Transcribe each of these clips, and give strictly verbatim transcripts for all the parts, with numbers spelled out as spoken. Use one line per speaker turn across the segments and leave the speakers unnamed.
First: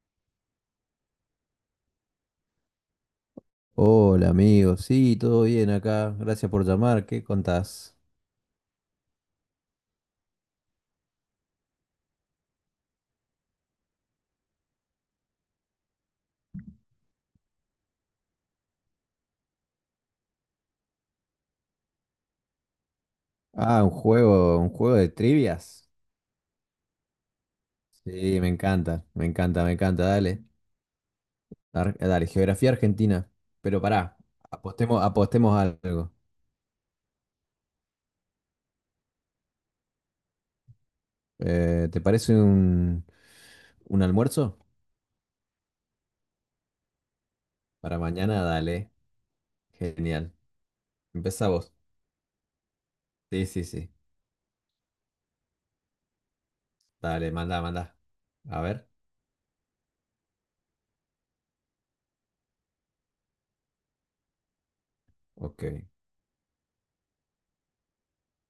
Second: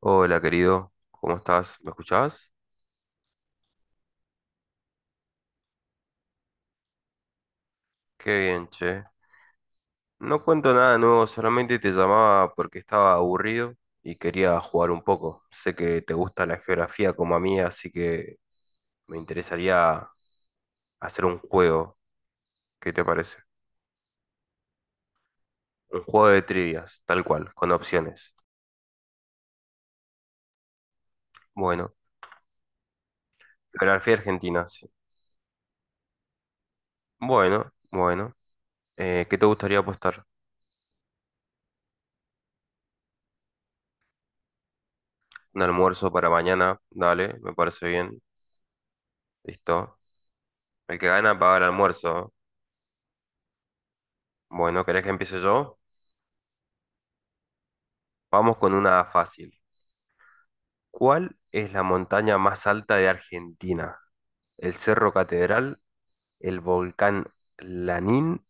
Hola querido, ¿cómo estás? ¿Me escuchás?
Hola amigo, sí, todo bien acá. Gracias por llamar. ¿Qué contás?
Qué bien, che. No cuento nada nuevo, solamente te llamaba porque estaba aburrido y quería jugar un poco. Sé que te gusta la geografía como a mí, así que me interesaría hacer un juego. ¿Qué te parece?
Ah, un juego, un juego de trivias.
Un juego de trivias, tal cual, con opciones.
Sí, me encanta, me encanta, me encanta. Dale,
Bueno,
Ar- dale, geografía argentina. Pero
geografía
pará,
argentina, sí.
apostemos, apostemos algo.
Bueno, bueno. Eh, ¿qué te gustaría apostar?
Eh, ¿te parece un, un almuerzo?
Un almuerzo para mañana, dale, me parece
Para
bien.
mañana, dale.
Listo.
Genial.
El que gana
Empezá
paga el
vos.
almuerzo.
Sí, sí, sí.
Bueno, ¿querés que empiece yo?
Dale, manda, manda.
Vamos
A
con
ver.
una fácil. ¿Cuál es la montaña más alta de Argentina? ¿El Cerro
Ok.
Catedral, el volcán Lanín,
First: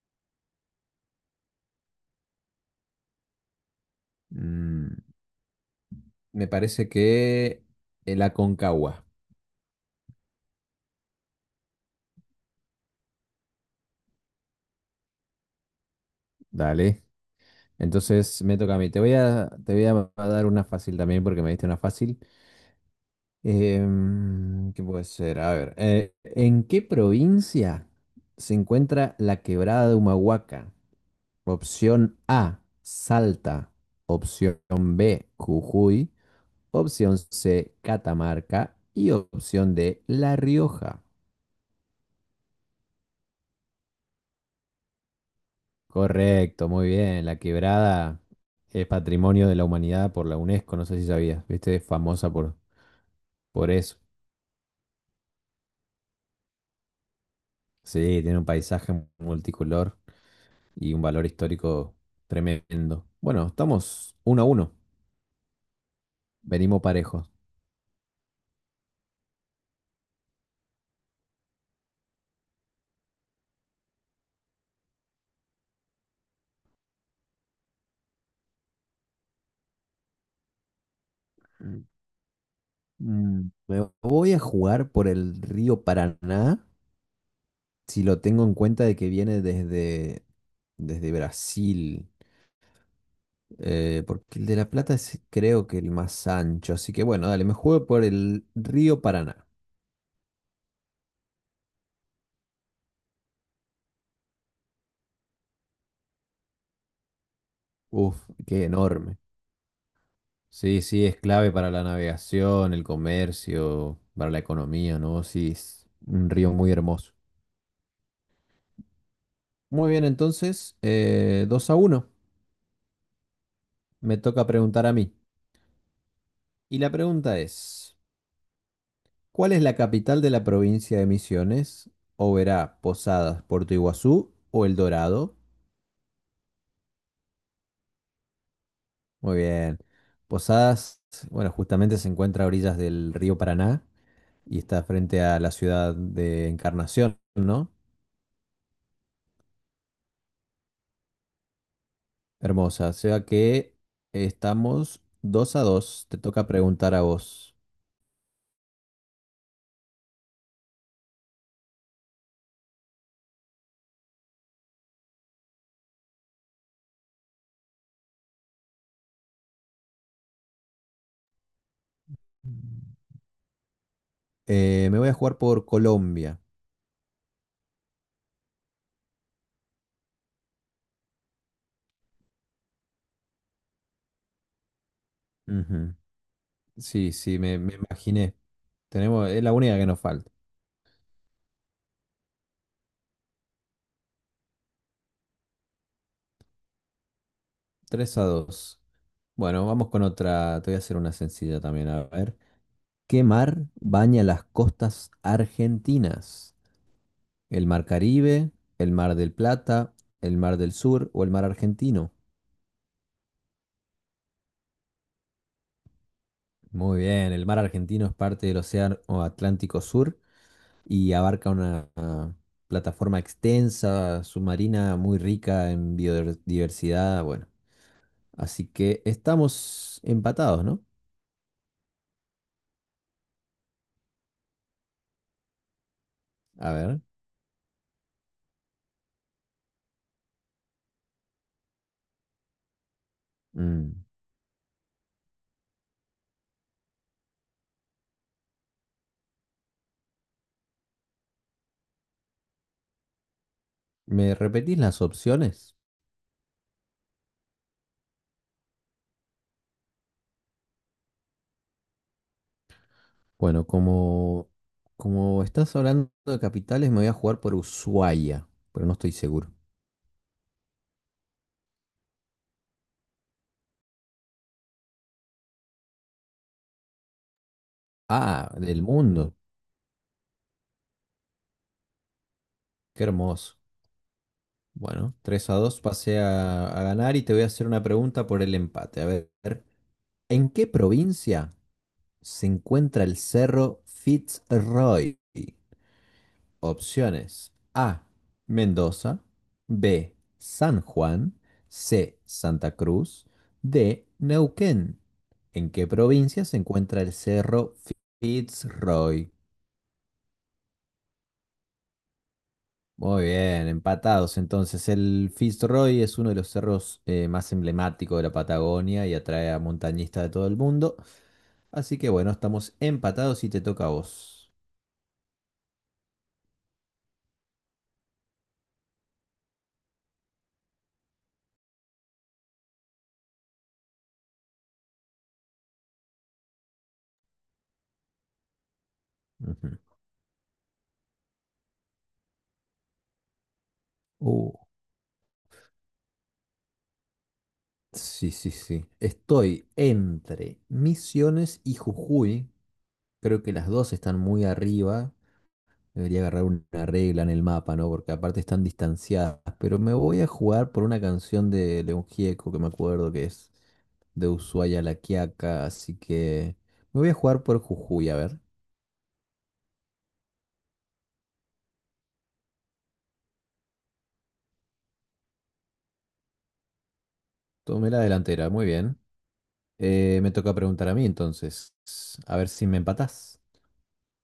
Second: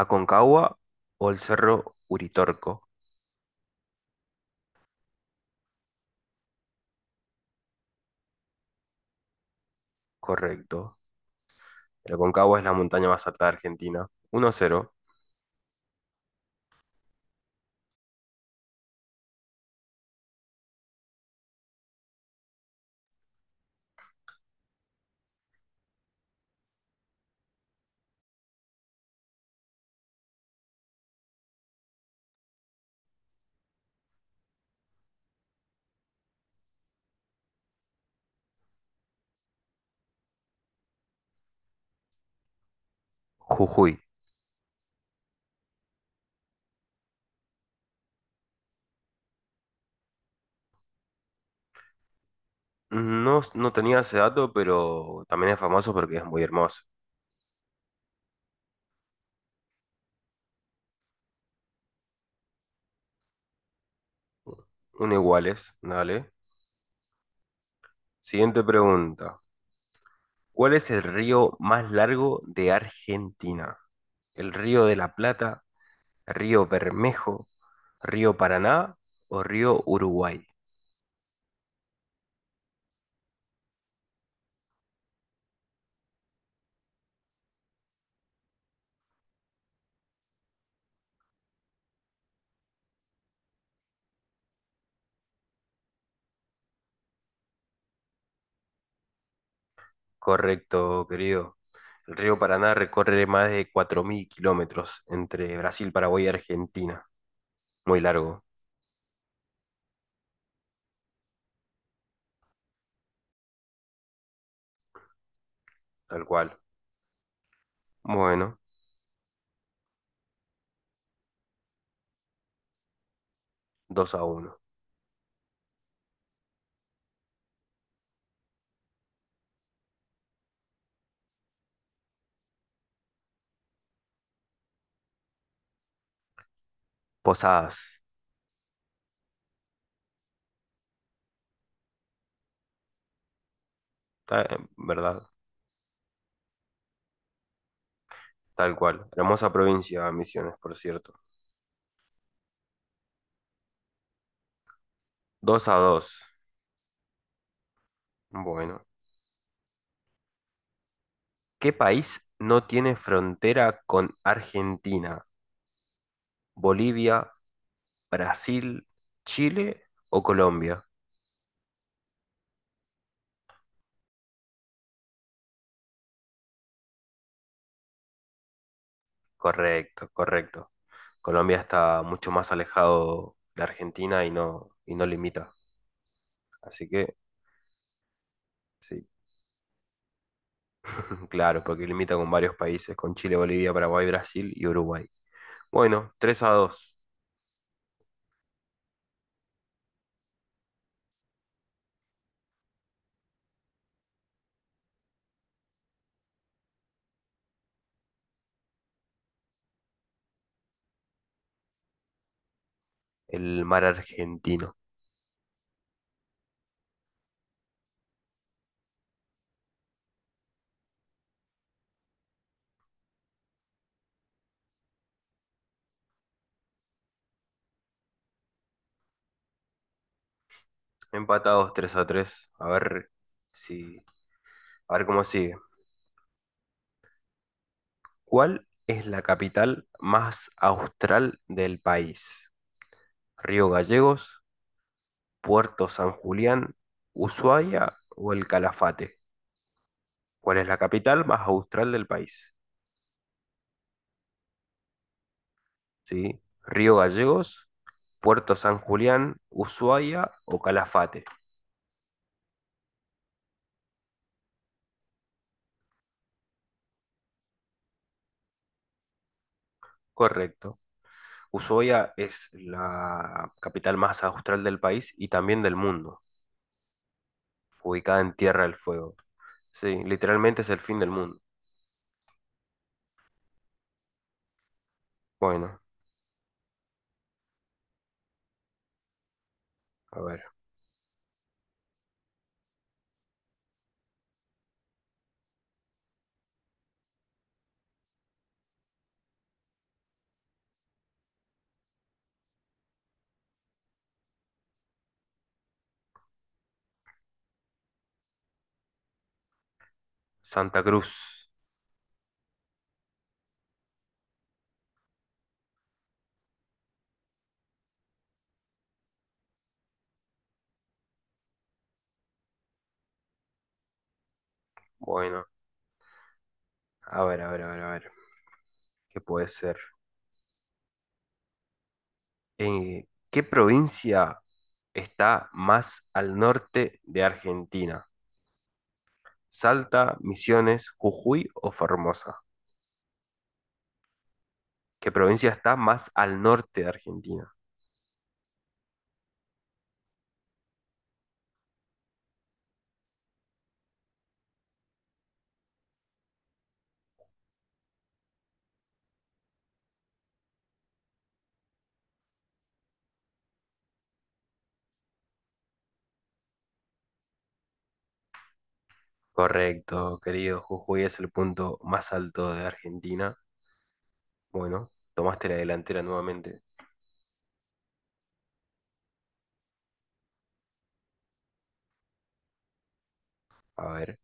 Aconcagua o el Cerro Uritorco?
Mm, Me parece que el Aconcagua.
Correcto. El Aconcagua es la montaña más alta de Argentina. Uno cero.
Dale. Entonces me toca a mí. Te voy a, te voy a dar una fácil también porque me diste una fácil. Em, ¿qué puede ser? A ver, eh, ¿en qué provincia se encuentra la quebrada de Humahuaca? Opción A, Salta. Opción B, Jujuy. Opción C, Catamarca. Y opción D, La Rioja.
Jujuy.
Correcto, muy bien. La quebrada es patrimonio de la humanidad por la UNESCO. No sé si sabías, viste, es famosa por,
No,
por
no
eso.
tenía ese dato, pero también es famoso porque es muy hermoso.
Sí, tiene un paisaje multicolor y un valor histórico tremendo. Bueno, estamos uno a uno,
Un iguales, dale.
venimos parejos.
Siguiente pregunta. ¿Cuál es el río más largo de Argentina? ¿El río de la Plata, río Bermejo, río Paraná o río Uruguay?
Mm. Mm, Me voy a jugar por el río Paraná, si lo tengo en cuenta de que viene desde, desde Brasil, eh, porque el de La Plata es creo que el más ancho, así que bueno, dale, me juego por el río Paraná.
Correcto, querido. El río Paraná recorre más de cuatro mil kilómetros entre Brasil, Paraguay y Argentina. Muy
Uf,
largo,
qué enorme. Sí, sí, es clave para la navegación, el comercio, para la economía, ¿no? Sí, es
tal
un río
cual.
muy hermoso.
Bueno,
Muy bien, entonces, eh, dos a uno.
dos
Me
a
toca
uno.
preguntar a mí. Y la pregunta es, ¿cuál es la capital de la provincia de Misiones? ¿Oberá, Posadas, Puerto Iguazú o El Dorado?
Posadas,
Muy bien. Posadas, bueno, justamente se encuentra a orillas del río Paraná
ta- eh,
y está frente
¿verdad?
a la ciudad de Encarnación, ¿no?
Tal cual. Hermosa provincia, Misiones, por cierto.
Hermosa, o sea que estamos dos a
Dos a
dos
dos.
Te toca preguntar a vos.
Bueno. ¿Qué país no tiene frontera con Argentina, Bolivia, Brasil, Chile o Colombia?
Eh, me voy a jugar por Colombia.
Correcto, correcto. Colombia está mucho más alejado de Argentina y no, y no limita.
Ujú.
Así
Sí,
que
sí, me, me imaginé.
sí,
Tenemos, es la única que nos falta.
claro, porque limita con varios países, con Chile, Bolivia, Paraguay, Brasil y Uruguay. Bueno, tres a dos,
Tres a dos. Bueno, vamos con otra. Te voy a hacer una sencilla también. A ver. ¿Qué mar baña las costas argentinas? ¿El mar Caribe, el mar del Plata, el mar del Sur o el mar argentino?
el mar argentino.
Muy bien, el mar argentino es parte del Océano Atlántico Sur y abarca una ah, plataforma extensa, submarina, muy rica en biodiversidad. Bueno, así que estamos empatados, ¿no?
Empatados tres a tres. A ver, si, a ver cómo sigue.
A ver,
¿Cuál es la capital más austral del país? ¿Río
mm,
Gallegos, Puerto San Julián, Ushuaia o el Calafate? ¿Cuál es la capital más austral del país?
¿me repetís las opciones?
¿Sí? ¿Río Gallegos, Puerto San Julián, Ushuaia o Calafate?
Bueno, como, como estás hablando de capitales, me voy a jugar por Ushuaia, pero no estoy seguro.
Correcto. Ushuaia es la capital más austral del país y también del mundo, ubicada en
Ah,
Tierra del
del
Fuego.
mundo,
Sí, literalmente es el fin del mundo.
qué hermoso. Bueno, tres a
Bueno,
dos pasé a, a ganar y te voy a hacer una pregunta por el empate. A ver,
a ver.
¿en qué provincia se encuentra el Cerro Fitzroy? Opciones. A, Mendoza. B, San Juan. C, Santa Cruz. D, Neuquén. ¿En qué provincia se encuentra el Cerro Fitzroy?
Santa Cruz.
Muy bien, empatados. Entonces, el Fitzroy es uno de los cerros eh, más emblemáticos de la Patagonia y atrae a montañistas de todo el mundo. Así que bueno, estamos empatados y te toca a vos.
Bueno, a ver, a ver, a ver, a ver. ¿Qué puede ser? Eh, ¿qué provincia está más al norte de Argentina?
Ujú.
¿Salta, Misiones, Jujuy o Formosa?
Uh,
¿Qué provincia está más al norte de Argentina?
Sí, sí, sí. Estoy entre Misiones y Jujuy. Creo que las dos están muy arriba. Debería agarrar una regla en el mapa, ¿no? Porque aparte están distanciadas. Pero me voy a jugar por una canción de León Gieco que me acuerdo que es de Ushuaia a La Quiaca. Así que me voy a jugar por Jujuy, a ver.
Correcto, querido. Jujuy es el punto más alto de Argentina. Bueno, tomaste la delantera nuevamente.
Tomé la delantera, muy bien. Eh, me toca preguntar a mí entonces. A ver si me empatás.
A ver,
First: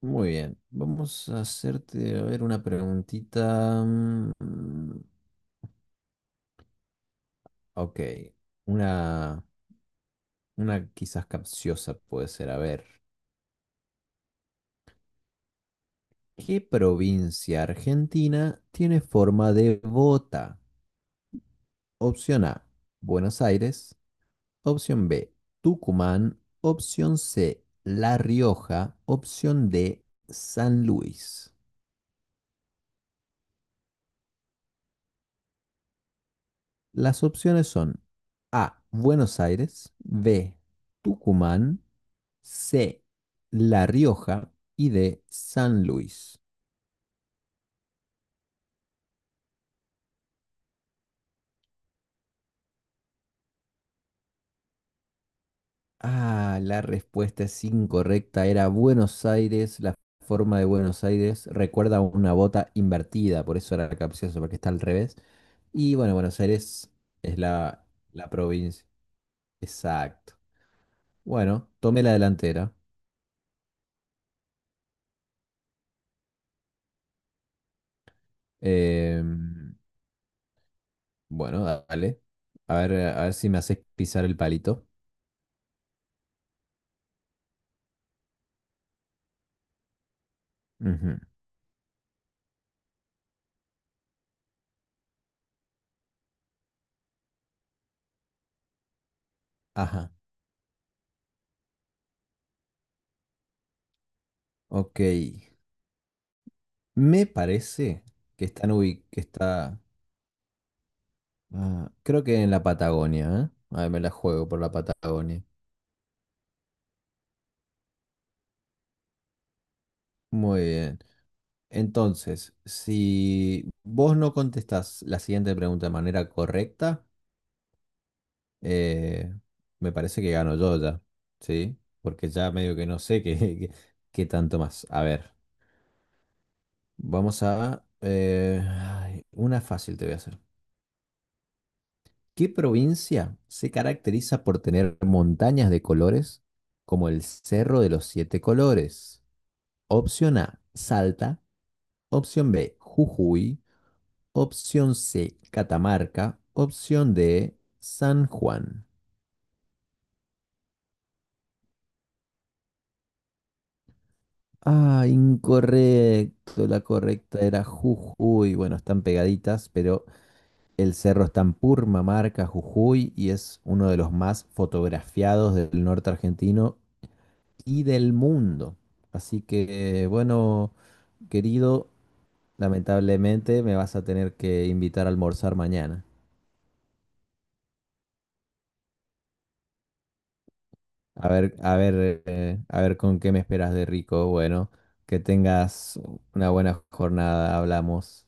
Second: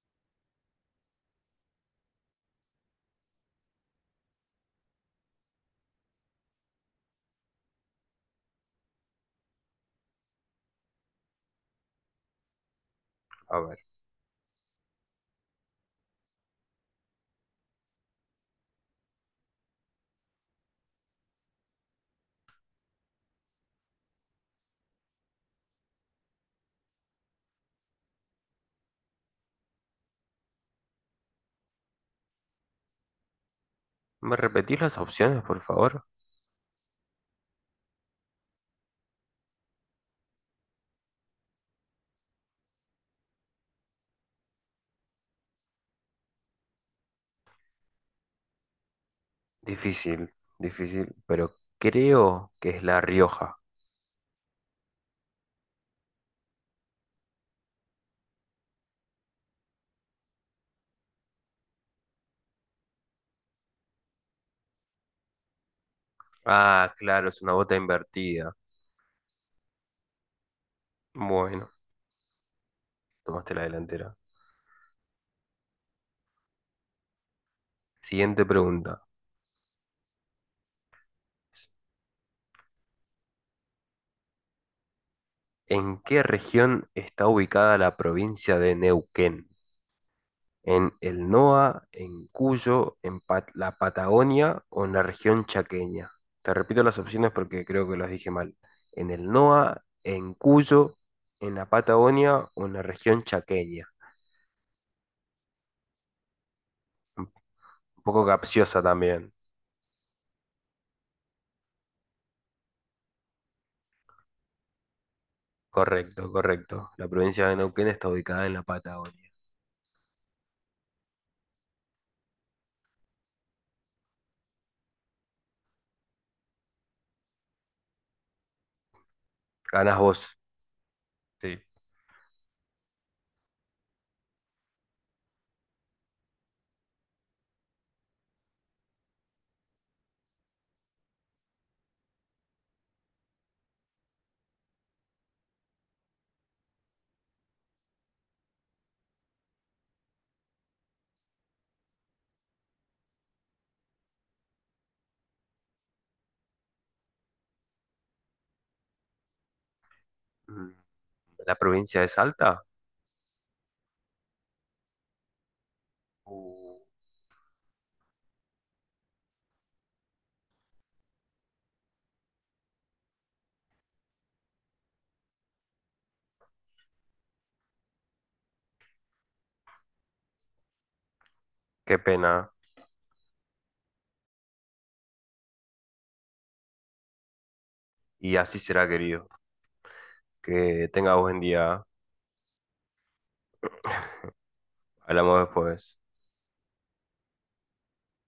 Muy bien, vamos a hacerte, a ver, una preguntita. Mm, mm, ok, una, una quizás capciosa puede ser. A ver,
a ver.
¿qué provincia argentina tiene forma de bota? Opción A, Buenos Aires. Opción B, Tucumán. Opción C, La Rioja. Opción D, San Luis.
¿Me repetís las opciones, por favor?
Las opciones son A, Buenos Aires. B, Tucumán. C, La Rioja y D, San Luis.
Difícil, difícil, pero creo que es La Rioja.
Ah, la respuesta es incorrecta. Era Buenos Aires, la forma de Buenos Aires recuerda una bota invertida, por eso era capcioso, porque está al revés. Y bueno, Buenos Aires
Ah, claro,
es
es una bota
la, la
invertida.
provincia. Exacto. Bueno,
Bueno,
tomé la delantera.
tomaste la delantera. Siguiente pregunta.
Em, bueno, dale. A ver, a ver si me haces pisar el palito.
¿En qué región está ubicada la provincia de Neuquén? ¿En
Ujú.
el NOA, en Cuyo, en Pat- la Patagonia o en la región chaqueña? Te repito las opciones porque creo que las dije mal. ¿En el NOA,
Ajá,
en Cuyo, en la Patagonia o en la región chaqueña?
ok. Me
Un
parece
poco
que están
capciosa
ubi- que
también.
está, ah, creo que en la Patagonia, ¿eh? A ver, me la juego por la Patagonia.
Correcto, correcto. La provincia de Neuquén está ubicada en la Patagonia.
Muy bien. Entonces, si vos no contestás la siguiente pregunta de manera correcta, eh, me
Ganas
parece que
vos.
gano yo ya,
Sí.
¿sí? Porque ya medio que no sé qué, qué- qué tanto más. A ver, vamos a, eh, ay, una fácil te voy a hacer. ¿Qué provincia se caracteriza por tener montañas de colores como el Cerro de los Siete Colores? Opción A, Salta. Opción B, Jujuy. Opción C, Catamarca. Opción D, San Juan.
Mm, ¿la provincia de Salta?
Ah, incorrecto.
Uh.
La correcta era Jujuy. Bueno, están pegaditas, pero el cerro está en Purmamarca, Jujuy, y es uno de los más fotografiados del norte argentino y del mundo. Así que, bueno, querido,
Qué pena.
lamentablemente me vas a tener que invitar a almorzar mañana.
Y así será, querido. Que tenga
A
buen
ver, a
día.
ver, eh, a ver con qué me esperas de rico. Bueno, que
Hablamos después.
tengas una buena jornada. Hablamos.